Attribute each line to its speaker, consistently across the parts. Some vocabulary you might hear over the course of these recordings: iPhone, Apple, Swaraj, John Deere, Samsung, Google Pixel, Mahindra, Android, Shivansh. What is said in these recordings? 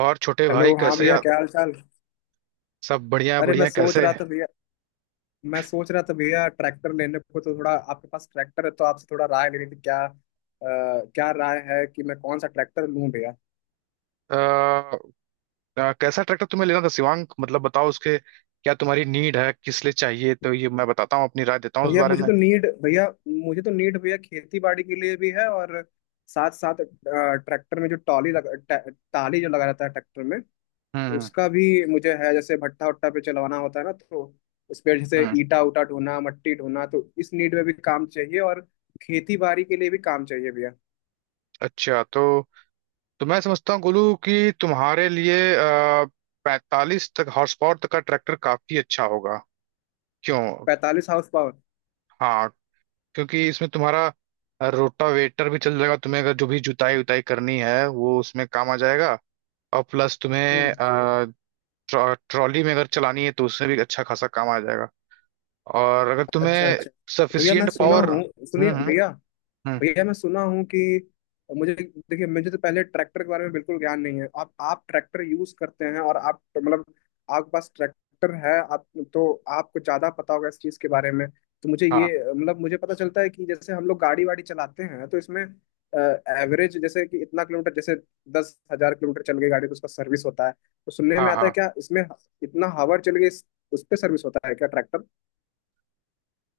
Speaker 1: और छोटे
Speaker 2: हेलो,
Speaker 1: भाई
Speaker 2: हाँ
Speaker 1: कैसे
Speaker 2: भैया, क्या हाल चाल।
Speaker 1: सब
Speaker 2: अरे,
Speaker 1: बढ़िया
Speaker 2: मैं
Speaker 1: है,
Speaker 2: सोच
Speaker 1: कैसे
Speaker 2: रहा था भैया, ट्रैक्टर लेने को, तो थोड़ा आपके पास ट्रैक्टर है तो आपसे थोड़ा राय लेनी थी क्या। क्या राय है कि मैं कौन सा ट्रैक्टर लूं भैया।
Speaker 1: आ, कैसा ट्रैक्टर तुम्हें लेना था शिवांग? मतलब बताओ उसके, क्या तुम्हारी नीड है, किस लिए चाहिए, तो ये मैं बताता हूँ, अपनी राय देता हूँ उस
Speaker 2: भैया
Speaker 1: बारे
Speaker 2: मुझे
Speaker 1: में।
Speaker 2: तो नीड भैया मुझे तो नीड भैया खेती बाड़ी के लिए भी है, और साथ साथ ट्रैक्टर में जो टॉली लगा टाली जो लगा रहता है ट्रैक्टर में,
Speaker 1: हम्म
Speaker 2: उसका भी मुझे है। जैसे भट्टा वट्टा पे चलवाना होता है ना, तो उस पे जैसे
Speaker 1: हम्म।
Speaker 2: ईटा उटा ढोना, मट्टी ढोना, तो इस नीड में भी काम चाहिए, और खेती बाड़ी के लिए भी काम चाहिए भैया।
Speaker 1: अच्छा तो मैं समझता हूँ गोलू कि तुम्हारे लिए 45 तक हॉर्स पावर तक का ट्रैक्टर काफी अच्छा होगा। क्यों?
Speaker 2: 45 हाउस पावर?
Speaker 1: हाँ। क्योंकि इसमें तुम्हारा रोटावेटर भी चल जाएगा, तुम्हें अगर जो भी जुताई उताई करनी है वो उसमें काम आ जाएगा। और प्लस तुम्हें
Speaker 2: हम्म।
Speaker 1: ट्रॉली में अगर चलानी है तो उसमें भी अच्छा खासा काम आ जाएगा। और अगर
Speaker 2: अच्छा,
Speaker 1: तुम्हें
Speaker 2: अच्छा। तो भैया मैं
Speaker 1: सफिशियंट
Speaker 2: सुना
Speaker 1: पावर।
Speaker 2: हूँ, सुनिए भैया।
Speaker 1: हम्म,
Speaker 2: भैया मैं सुना हूँ कि, मुझे देखिए, मुझे तो पहले ट्रैक्टर के बारे में बिल्कुल ज्ञान नहीं है। आप ट्रैक्टर यूज करते हैं और आप, मतलब आपके पास ट्रैक्टर है आप, तो आपको ज्यादा पता होगा इस चीज के बारे में। तो मुझे ये
Speaker 1: हाँ
Speaker 2: मतलब मुझे पता चलता है कि जैसे हम लोग गाड़ी वाड़ी चलाते हैं तो इसमें एवरेज, जैसे कि इतना किलोमीटर, जैसे 10,000 किलोमीटर चल गई गाड़ी तो उसका सर्विस होता है, तो सुनने में
Speaker 1: हाँ
Speaker 2: आता है
Speaker 1: हाँ।
Speaker 2: क्या इसमें इतना हावर चल गई उस पर सर्विस होता है क्या ट्रैक्टर?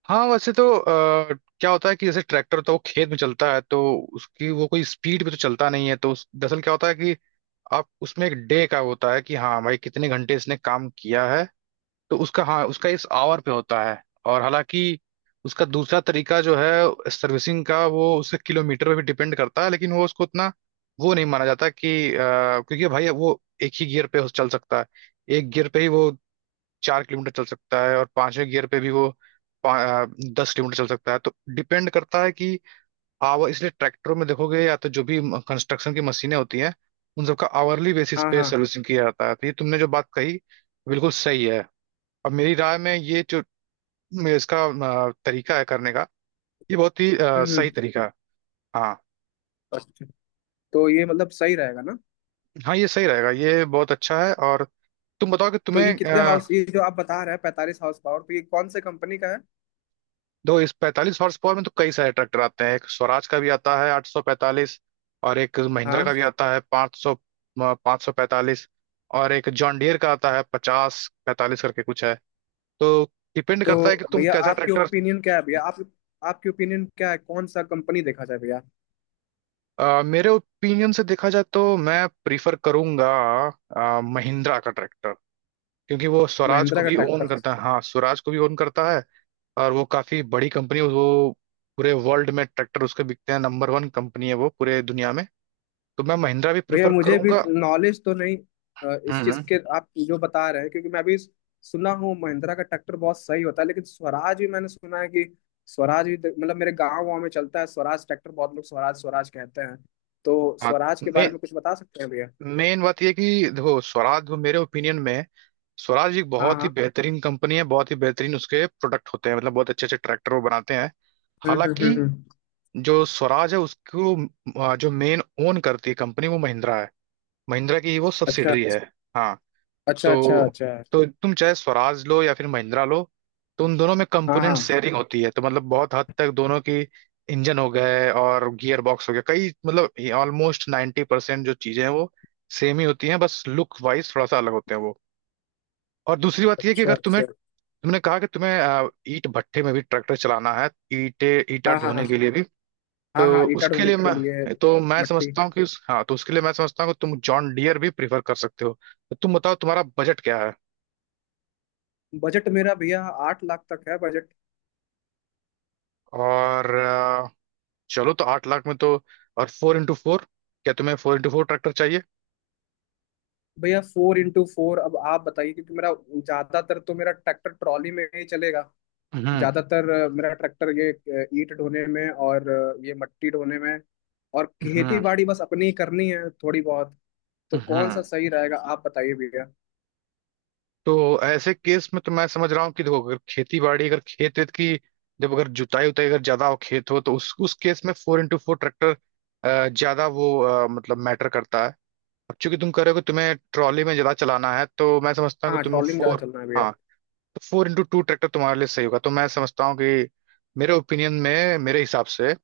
Speaker 1: हाँ वैसे तो क्या होता है कि जैसे ट्रैक्टर तो वो खेत में चलता है, तो उसकी वो कोई स्पीड पे तो चलता नहीं है, तो दरअसल क्या होता है कि आप उसमें एक डे का होता है कि हाँ भाई कितने घंटे इसने काम किया है, तो उसका हाँ, उसका इस आवर पे होता है। और हालांकि उसका दूसरा तरीका जो है सर्विसिंग का वो उसके किलोमीटर पे भी डिपेंड करता है, लेकिन वो उसको उतना वो नहीं माना जाता कि क्योंकि भाई वो एक ही गियर पे चल सकता है, एक गियर पे ही वो 4 किलोमीटर चल सकता है और पांचवें गियर पे भी वो पा- अ, 10 किलोमीटर चल सकता है। तो डिपेंड करता है कि आवर, इसलिए ट्रैक्टरों में देखोगे या तो जो भी कंस्ट्रक्शन की मशीनें होती हैं उन सबका आवरली बेसिस
Speaker 2: हाँ,
Speaker 1: पे
Speaker 2: हाँ।
Speaker 1: सर्विसिंग किया जाता है। तो ये तुमने जो बात कही बिल्कुल सही है। और मेरी राय में ये जो इसका तरीका है करने का, ये बहुत ही
Speaker 2: हम्म,
Speaker 1: सही तरीका है। हाँ।
Speaker 2: अच्छा, तो ये मतलब सही रहेगा ना।
Speaker 1: हाँ ये सही रहेगा, ये बहुत अच्छा है। और तुम बताओ कि
Speaker 2: तो ये
Speaker 1: तुम्हें
Speaker 2: कितने हाउस ये जो आप बता रहे हैं 45 हाउस पावर, तो ये कौन से कंपनी का है?
Speaker 1: दो इस 45 हॉर्स पावर में तो कई सारे ट्रैक्टर आते हैं। एक स्वराज का भी आता है 845, और एक महिंद्रा
Speaker 2: हाँ।
Speaker 1: का भी आता है 500, 545। और एक जॉन डियर का आता है 50-45 करके कुछ है। तो डिपेंड
Speaker 2: तो
Speaker 1: करता है कि तुम
Speaker 2: भैया
Speaker 1: कैसा ट्रैक्टर।
Speaker 2: आपकी ओपिनियन क्या है, कौन सा कंपनी देखा जाए भैया?
Speaker 1: मेरे ओपिनियन से देखा जाए तो मैं प्रीफर करूंगा महिंद्रा का ट्रैक्टर, क्योंकि वो स्वराज
Speaker 2: महिंद्रा
Speaker 1: को
Speaker 2: का
Speaker 1: भी ओन
Speaker 2: ट्रैक्टर।
Speaker 1: करता है, हाँ स्वराज को भी ओन करता है। और वो काफी बड़ी कंपनी, वो पूरे वर्ल्ड में ट्रैक्टर उसके बिकते हैं, नंबर वन कंपनी है वो पूरे दुनिया में। तो मैं महिंद्रा भी
Speaker 2: भैया
Speaker 1: प्रिफर
Speaker 2: मुझे भी
Speaker 1: करूंगा।
Speaker 2: नॉलेज तो नहीं
Speaker 1: हम्म
Speaker 2: इस चीज
Speaker 1: हम्म।
Speaker 2: के, आप जो बता रहे हैं। क्योंकि मैं भी सुना हूँ महिंद्रा का ट्रैक्टर बहुत सही होता है, लेकिन स्वराज भी मैंने सुना है कि, स्वराज भी मतलब मेरे गाँव वाँव में चलता है स्वराज ट्रैक्टर, बहुत लोग स्वराज स्वराज कहते हैं, तो
Speaker 1: हाँ।
Speaker 2: स्वराज के
Speaker 1: मे,
Speaker 2: बारे में कुछ बता सकते हैं भैया?
Speaker 1: मेन बात यह है कि देखो स्वराज वो मेरे ओपिनियन में स्वराज एक
Speaker 2: हाँ,
Speaker 1: बहुत ही
Speaker 2: हाँ।
Speaker 1: बेहतरीन कंपनी है, बहुत ही बेहतरीन उसके प्रोडक्ट होते हैं, मतलब बहुत अच्छे अच्छे ट्रैक्टर वो बनाते हैं।
Speaker 2: हम्म, हम्म,
Speaker 1: हालांकि
Speaker 2: हम्म,
Speaker 1: जो स्वराज है उसको जो मेन ओन करती है कंपनी वो महिंद्रा है, महिंद्रा की ही वो
Speaker 2: अच्छा,
Speaker 1: सब्सिडरी है। हाँ।
Speaker 2: अच्छा, अच्छा।
Speaker 1: तो
Speaker 2: अच्छा।
Speaker 1: तुम चाहे स्वराज लो या फिर महिंद्रा लो, तो उन दोनों में
Speaker 2: हाँ,
Speaker 1: कंपोनेंट
Speaker 2: हाँ।
Speaker 1: शेयरिंग होती है, तो मतलब बहुत हद तक दोनों की इंजन हो गए और गियर बॉक्स हो गया, कई मतलब ऑलमोस्ट 90% जो चीजें हैं वो सेम ही होती हैं, बस लुक वाइज थोड़ा सा अलग होते हैं वो। और दूसरी बात ये है कि
Speaker 2: अच्छा,
Speaker 1: अगर तुम्हें,
Speaker 2: अच्छा।
Speaker 1: तुमने कहा कि तुम्हें ईंट भट्ठे में भी ट्रैक्टर चलाना है, ईंटे ईंटा
Speaker 2: हाँ, हाँ, हाँ।
Speaker 1: ढोने के लिए भी,
Speaker 2: हाँ, हाँ
Speaker 1: तो
Speaker 2: ईटा
Speaker 1: उसके
Speaker 2: ढोने
Speaker 1: लिए
Speaker 2: के लिए,
Speaker 1: मैं तो मैं
Speaker 2: मट्टी।
Speaker 1: समझता हूँ कि हाँ तो उसके लिए मैं समझता हूँ कि तुम जॉन डियर भी प्रीफर कर सकते हो। तो तुम बताओ तुम्हारा बजट क्या।
Speaker 2: बजट मेरा भैया 8 लाख तक है बजट।
Speaker 1: और चलो तो 8 लाख में तो, और फोर इंटू फोर, क्या तुम्हें फोर इंटू फोर ट्रैक्टर चाहिए?
Speaker 2: भैया 4x4, अब आप बताइए, क्योंकि मेरा, ज्यादातर तो मेरा ट्रैक्टर ट्रॉली में ही चलेगा
Speaker 1: हम्म
Speaker 2: ज्यादातर। मेरा ट्रैक्टर ये ईंट ढोने में, और ये मट्टी ढोने में, और खेती
Speaker 1: हम्म
Speaker 2: बाड़ी बस अपनी ही करनी है थोड़ी बहुत, तो कौन सा
Speaker 1: हम्म।
Speaker 2: सही रहेगा आप बताइए भैया?
Speaker 1: तो ऐसे केस में तो मैं समझ रहा हूँ कि देखो अगर खेती बाड़ी अगर खेत वेत की, जब अगर जुताई उताई अगर ज्यादा हो खेत हो तो उस केस में फोर इंटू फोर ट्रैक्टर ज्यादा वो मतलब मैटर करता है। अब चूंकि तुम कह रहे हो कि तुम्हें ट्रॉली में ज्यादा चलाना है तो मैं समझता हूँ
Speaker 2: हाँ,
Speaker 1: कि तुम
Speaker 2: ट्रॉली में ज्यादा
Speaker 1: फोर,
Speaker 2: चलना है भैया।
Speaker 1: हाँ तो फोर इंटू टू ट्रैक्टर तुम्हारे लिए सही होगा। तो मैं समझता हूँ कि मेरे ओपिनियन में मेरे हिसाब से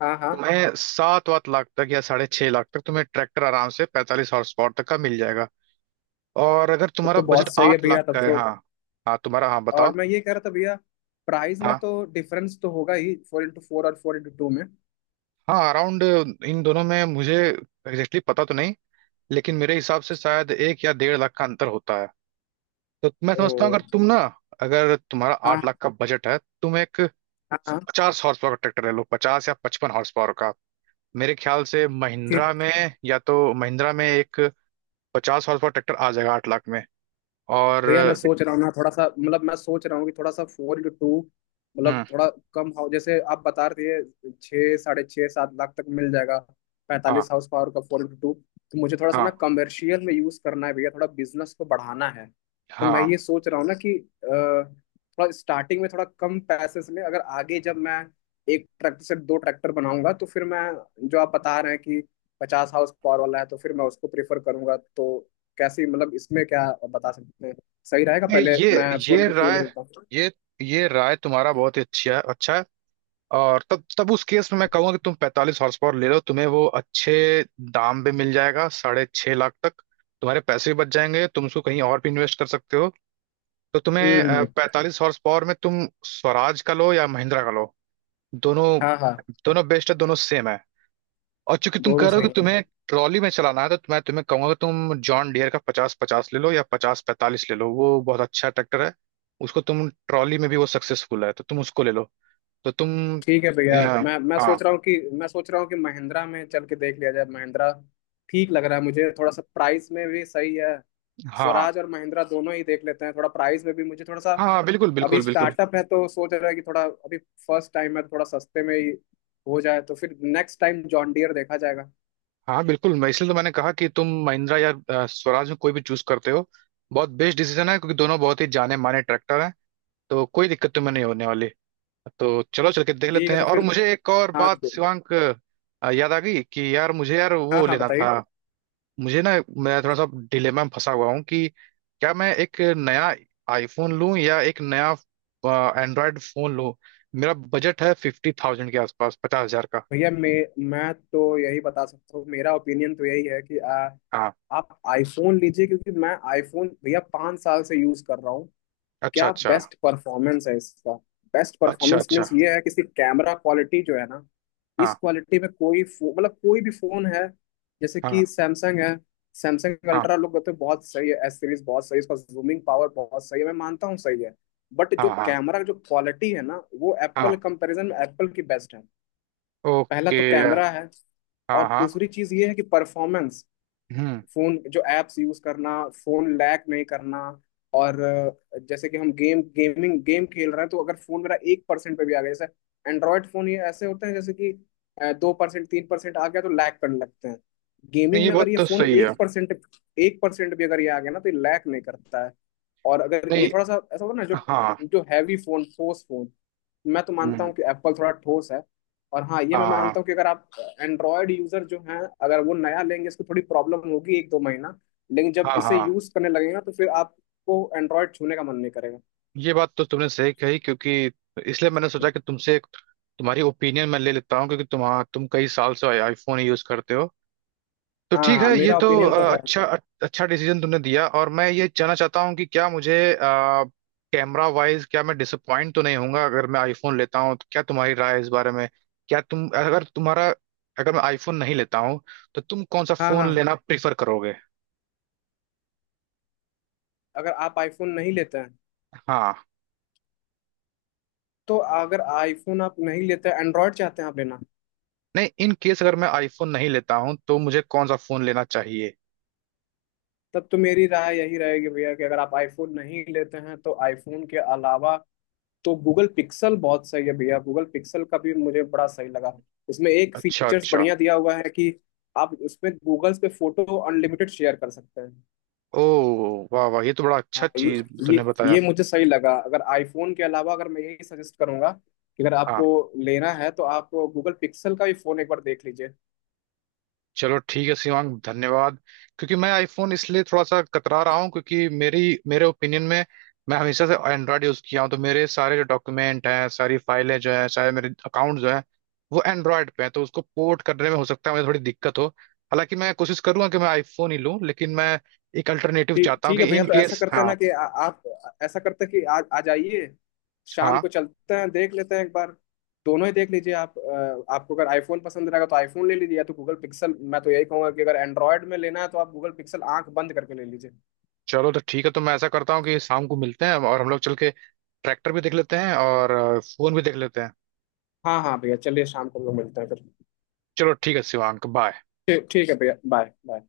Speaker 2: हाँ, हाँ,
Speaker 1: तुम्हें सात वात लाख तक या 6.5 लाख तक तुम्हें ट्रैक्टर आराम से 45 हॉर्स पावर तक का मिल जाएगा। और अगर
Speaker 2: तब
Speaker 1: तुम्हारा
Speaker 2: तो
Speaker 1: बजट
Speaker 2: बहुत सही है
Speaker 1: आठ
Speaker 2: भैया,
Speaker 1: लाख
Speaker 2: तब
Speaker 1: का है,
Speaker 2: तो।
Speaker 1: हाँ, हाँ तुम्हारा, हाँ
Speaker 2: और
Speaker 1: बताओ।
Speaker 2: मैं ये कह रहा था भैया, प्राइस में
Speaker 1: हाँ
Speaker 2: तो डिफरेंस तो होगा ही 4x4 और 4x2 में।
Speaker 1: हाँ अराउंड, इन दोनों में मुझे एग्जैक्टली पता तो नहीं, लेकिन मेरे हिसाब से शायद 1 या 1.5 लाख का अंतर होता है। तो मैं
Speaker 2: ओ।
Speaker 1: समझता हूँ अगर तुम ना, अगर तुम्हारा
Speaker 2: हाँ,
Speaker 1: 8 लाख का बजट है तुम एक
Speaker 2: हाँ, हाँ।
Speaker 1: 50 हॉर्स पावर का ट्रैक्टर ले लो, 50 या 55 हॉर्स पावर का। मेरे ख्याल से
Speaker 2: थ्री।
Speaker 1: महिंद्रा में या तो महिंद्रा में एक 50 हॉर्स पावर ट्रैक्टर आ जाएगा 8 लाख में। और
Speaker 2: भैया मैं सोच रहा हूँ कि थोड़ा सा 4x2, मतलब
Speaker 1: हम्म,
Speaker 2: थोड़ा कम हाउ, जैसे आप बता रहे थे 6, 6.5, 7 लाख तक मिल जाएगा
Speaker 1: हाँ
Speaker 2: 45 हाउस पावर का 4x2। तो मुझे थोड़ा सा ना
Speaker 1: हाँ
Speaker 2: कमर्शियल में यूज़ करना है भैया, थोड़ा बिजनेस को बढ़ाना है, तो मैं
Speaker 1: हाँ।
Speaker 2: ये सोच रहा हूँ ना कि अ, थोड़ा स्टार्टिंग में थोड़ा कम पैसे में, अगर आगे जब मैं एक ट्रैक्टर से दो ट्रैक्टर बनाऊंगा, तो फिर मैं, जो आप बता रहे हैं कि 50 हाउस पावर वाला है, तो फिर मैं उसको प्रेफर करूंगा। तो कैसी, मतलब इसमें क्या बता सकते हैं, सही रहेगा
Speaker 1: ये
Speaker 2: पहले मैं
Speaker 1: ये
Speaker 2: फोर
Speaker 1: ये
Speaker 2: इंटू टू ले
Speaker 1: राय,
Speaker 2: लेता हूँ?
Speaker 1: ये ये राय तुम्हारा बहुत ही अच्छा है, अच्छा है। और तब तब उस केस में मैं कहूंगा कि तुम 45 हॉर्स पावर ले लो, तुम्हें वो अच्छे दाम पे मिल जाएगा 6.5 लाख तक। तुम्हारे पैसे भी बच जाएंगे, तुम उसको कहीं और भी इन्वेस्ट कर सकते हो। तो तुम्हें
Speaker 2: हम्म।
Speaker 1: 45 हॉर्स पावर में तुम स्वराज का लो या महिंद्रा का लो, दोनों
Speaker 2: हाँ, हाँ।
Speaker 1: दोनों बेस्ट है, दोनों सेम है। और चूंकि तुम कह
Speaker 2: दोनों
Speaker 1: रहे हो
Speaker 2: सही
Speaker 1: कि तो
Speaker 2: हैं।
Speaker 1: तुम्हें ट्रॉली में चलाना है तो मैं तुम्हें कहूंगा कि तुम जॉन डियर का पचास पचास ले लो या 50-45 ले लो, वो बहुत अच्छा ट्रैक्टर है। उसको तुम ट्रॉली में भी वो सक्सेसफुल है तो तुम उसको ले लो, तो तुम।
Speaker 2: ठीक है भैया,
Speaker 1: हाँ
Speaker 2: मैं
Speaker 1: हाँ
Speaker 2: सोच रहा हूँ कि, महिंद्रा में चल के देख लिया जाए। महिंद्रा ठीक लग रहा है मुझे, थोड़ा सा प्राइस में भी सही है।
Speaker 1: हाँ
Speaker 2: स्वराज और महिंद्रा दोनों ही देख लेते हैं, थोड़ा प्राइस में भी मुझे थोड़ा सा।
Speaker 1: हाँ हाँ, बिल्कुल
Speaker 2: अभी
Speaker 1: बिल्कुल बिल्कुल।
Speaker 2: स्टार्टअप है तो सोच रहा है कि थोड़ा अभी फर्स्ट टाइम है, तो थोड़ा सस्ते में ही हो जाए, तो फिर नेक्स्ट टाइम जॉन डियर देखा जाएगा।
Speaker 1: हाँ बिल्कुल, मैं इसलिए तो मैंने कहा कि तुम महिंद्रा या स्वराज में कोई भी चूज करते हो बहुत बेस्ट डिसीजन है, क्योंकि दोनों बहुत ही जाने माने ट्रैक्टर हैं, तो कोई दिक्कत तुम्हें नहीं होने वाली। तो चलो चल के देख
Speaker 2: ठीक
Speaker 1: लेते
Speaker 2: है,
Speaker 1: हैं।
Speaker 2: तो
Speaker 1: और
Speaker 2: फिर।
Speaker 1: मुझे एक और
Speaker 2: हाँ,
Speaker 1: बात शिवांक याद आ गई कि यार, मुझे यार
Speaker 2: हाँ,
Speaker 1: वो
Speaker 2: हाँ
Speaker 1: लेना
Speaker 2: बताइए।
Speaker 1: था। मुझे ना, मैं थोड़ा सा डिलेमा में फंसा हुआ हूँ कि क्या मैं एक नया आईफोन लूं या एक नया एंड्रॉयड फोन लूं। मेरा बजट है 50,000 के आसपास, 50,000 का।
Speaker 2: भैया मैं तो यही बता सकता हूँ, मेरा ओपिनियन तो यही है कि,
Speaker 1: हाँ।
Speaker 2: आप आईफोन लीजिए, क्योंकि मैं आईफोन भैया 5 साल से यूज कर रहा हूँ।
Speaker 1: अच्छा
Speaker 2: क्या
Speaker 1: अच्छा।
Speaker 2: बेस्ट परफॉर्मेंस है इसका। बेस्ट
Speaker 1: अच्छा
Speaker 2: परफॉर्मेंस
Speaker 1: अच्छा।
Speaker 2: मीन्स ये है कि इसकी कैमरा क्वालिटी जो है ना, इस
Speaker 1: हाँ
Speaker 2: क्वालिटी में कोई मतलब कोई भी फोन है, जैसे कि
Speaker 1: हाँ
Speaker 2: सैमसंग है, सैमसंग
Speaker 1: हाँ
Speaker 2: अल्ट्रा लोग कहते हैं बहुत सही है, एस सीरीज बहुत सही है, इसका जूमिंग पावर बहुत सही है, मैं मानता हूँ सही है, बट जो
Speaker 1: हाँ हाँ
Speaker 2: कैमरा जो क्वालिटी है ना, वो एप्पल,
Speaker 1: हाँ।
Speaker 2: कंपैरिजन में एप्पल की बेस्ट है। पहला
Speaker 1: ओके
Speaker 2: तो
Speaker 1: यार।
Speaker 2: कैमरा है,
Speaker 1: हाँ
Speaker 2: और
Speaker 1: हाँ।
Speaker 2: दूसरी चीज ये है कि परफॉर्मेंस।
Speaker 1: हम्म।
Speaker 2: फोन जो एप्स यूज करना, फोन लैग नहीं करना, और जैसे कि हम गेम खेल रहे हैं, तो अगर फोन मेरा 1% पे भी आ गया, जैसे एंड्रॉयड फोन ये ऐसे होते हैं जैसे कि 2%, 3% आ गया तो लैग करने लगते हैं।
Speaker 1: नहीं
Speaker 2: गेमिंग
Speaker 1: ये
Speaker 2: में अगर
Speaker 1: बात
Speaker 2: ये
Speaker 1: तो
Speaker 2: फोन
Speaker 1: सही है।
Speaker 2: 1% भी अगर ये आ गया ना, तो ये लैग नहीं करता है। और अगर ये
Speaker 1: नहीं।
Speaker 2: थोड़ा सा ऐसा होता है ना, जो
Speaker 1: हाँ।
Speaker 2: जो हैवी फोन, ठोस फोन, मैं तो मानता
Speaker 1: हम्म।
Speaker 2: हूँ कि एप्पल थोड़ा ठोस है। और हाँ, ये
Speaker 1: हाँ
Speaker 2: मैं मानता
Speaker 1: हाँ
Speaker 2: हूँ कि अगर आप एंड्रॉयड यूजर जो हैं, अगर वो नया लेंगे इसको थोड़ी प्रॉब्लम होगी एक दो महीना, लेकिन जब
Speaker 1: हाँ
Speaker 2: इसे
Speaker 1: हाँ।
Speaker 2: यूज करने लगेगा तो फिर आपको एंड्रॉयड छूने का मन नहीं करेगा।
Speaker 1: ये बात तो तुमने सही कही, क्योंकि इसलिए मैंने सोचा कि तुमसे एक तुम्हारी ओपिनियन मैं ले लेता हूँ, क्योंकि तुम कई साल से आईफोन यूज करते हो। तो
Speaker 2: हाँ,
Speaker 1: ठीक है,
Speaker 2: हाँ,
Speaker 1: ये
Speaker 2: मेरा
Speaker 1: तो
Speaker 2: ओपिनियन तो है।
Speaker 1: अच्छा, अच्छा डिसीजन तुमने दिया। और मैं ये जानना चाहता हूँ कि क्या मुझे कैमरा वाइज क्या मैं डिसअपॉइंट तो नहीं होऊंगा अगर मैं आईफोन लेता हूँ? तो क्या तुम्हारी राय है इस बारे में? क्या तुम, अगर तुम्हारा, अगर मैं आईफोन नहीं लेता हूँ तो तुम कौन सा
Speaker 2: हाँ, हाँ।
Speaker 1: फोन लेना प्रिफर करोगे?
Speaker 2: अगर आप आईफोन नहीं लेते हैं
Speaker 1: हाँ।
Speaker 2: तो, अगर आईफोन आप नहीं लेते, एंड्रॉयड चाहते हैं आप लेना।
Speaker 1: नहीं, इन केस अगर मैं आईफोन नहीं लेता हूँ तो मुझे कौन सा फोन लेना चाहिए?
Speaker 2: तब तो मेरी राय यही रहेगी भैया कि अगर आप आईफोन नहीं लेते हैं, तो आईफोन के अलावा तो गूगल पिक्सल बहुत सही है भैया। गूगल पिक्सल का भी मुझे बड़ा सही लगा। उसमें एक
Speaker 1: अच्छा
Speaker 2: फीचर्स
Speaker 1: अच्छा।
Speaker 2: बढ़िया दिया हुआ है कि आप उसमें गूगल पे फोटो अनलिमिटेड शेयर कर सकते।
Speaker 1: ओ, वाह वाह, ये तो बड़ा अच्छा
Speaker 2: हाँ, हैं, हाँ।
Speaker 1: चीज
Speaker 2: ये
Speaker 1: तुमने
Speaker 2: ये
Speaker 1: बताया।
Speaker 2: ये मुझे सही लगा, अगर आईफोन के अलावा, अगर मैं यही सजेस्ट करूंगा कि अगर
Speaker 1: हाँ।
Speaker 2: आपको लेना है तो आप गूगल पिक्सल का भी फोन एक बार देख लीजिए।
Speaker 1: चलो ठीक है शिवांग, धन्यवाद। क्योंकि मैं आईफोन इसलिए थोड़ा सा कतरा रहा हूँ, क्योंकि मेरी मेरे ओपिनियन में मैं हमेशा से एंड्रॉयड यूज किया हूँ, तो मेरे सारे जो डॉक्यूमेंट हैं सारी फाइलें जो हैं सारे मेरे अकाउंट जो हैं वो एंड्रॉयड पे हैं, तो उसको पोर्ट करने में हो सकता है मुझे थोड़ी दिक्कत हो। हालांकि मैं कोशिश करूंगा कि मैं आईफोन ही लूँ, लेकिन मैं एक अल्टरनेटिव
Speaker 2: ठीक,
Speaker 1: चाहता हूँ
Speaker 2: ठीक
Speaker 1: कि
Speaker 2: है भैया,
Speaker 1: इन
Speaker 2: तो ऐसा
Speaker 1: केस,
Speaker 2: करते हैं
Speaker 1: हाँ।
Speaker 2: ना कि आप, ऐसा करते हैं कि आज आ जाइए, शाम को
Speaker 1: हाँ
Speaker 2: चलते हैं, देख लेते हैं एक बार, दोनों ही देख लीजिए आप। आपको अगर आईफोन पसंद रहेगा तो आईफोन ले लीजिए, या तो गूगल पिक्सल, मैं तो यही कहूंगा कि अगर एंड्रॉयड में लेना है तो आप गूगल पिक्सल आंख बंद करके ले लीजिए।
Speaker 1: चलो तो ठीक है, तो मैं ऐसा करता हूँ कि शाम को मिलते हैं और हम लोग चल के ट्रैक्टर भी देख लेते हैं और फोन भी देख लेते हैं।
Speaker 2: हाँ, हाँ भैया, चलिए शाम को हम लोग मिलते हैं फिर।
Speaker 1: चलो ठीक है शिवांक, बाय।
Speaker 2: ठीक, ठीक है भैया, बाय, बाय।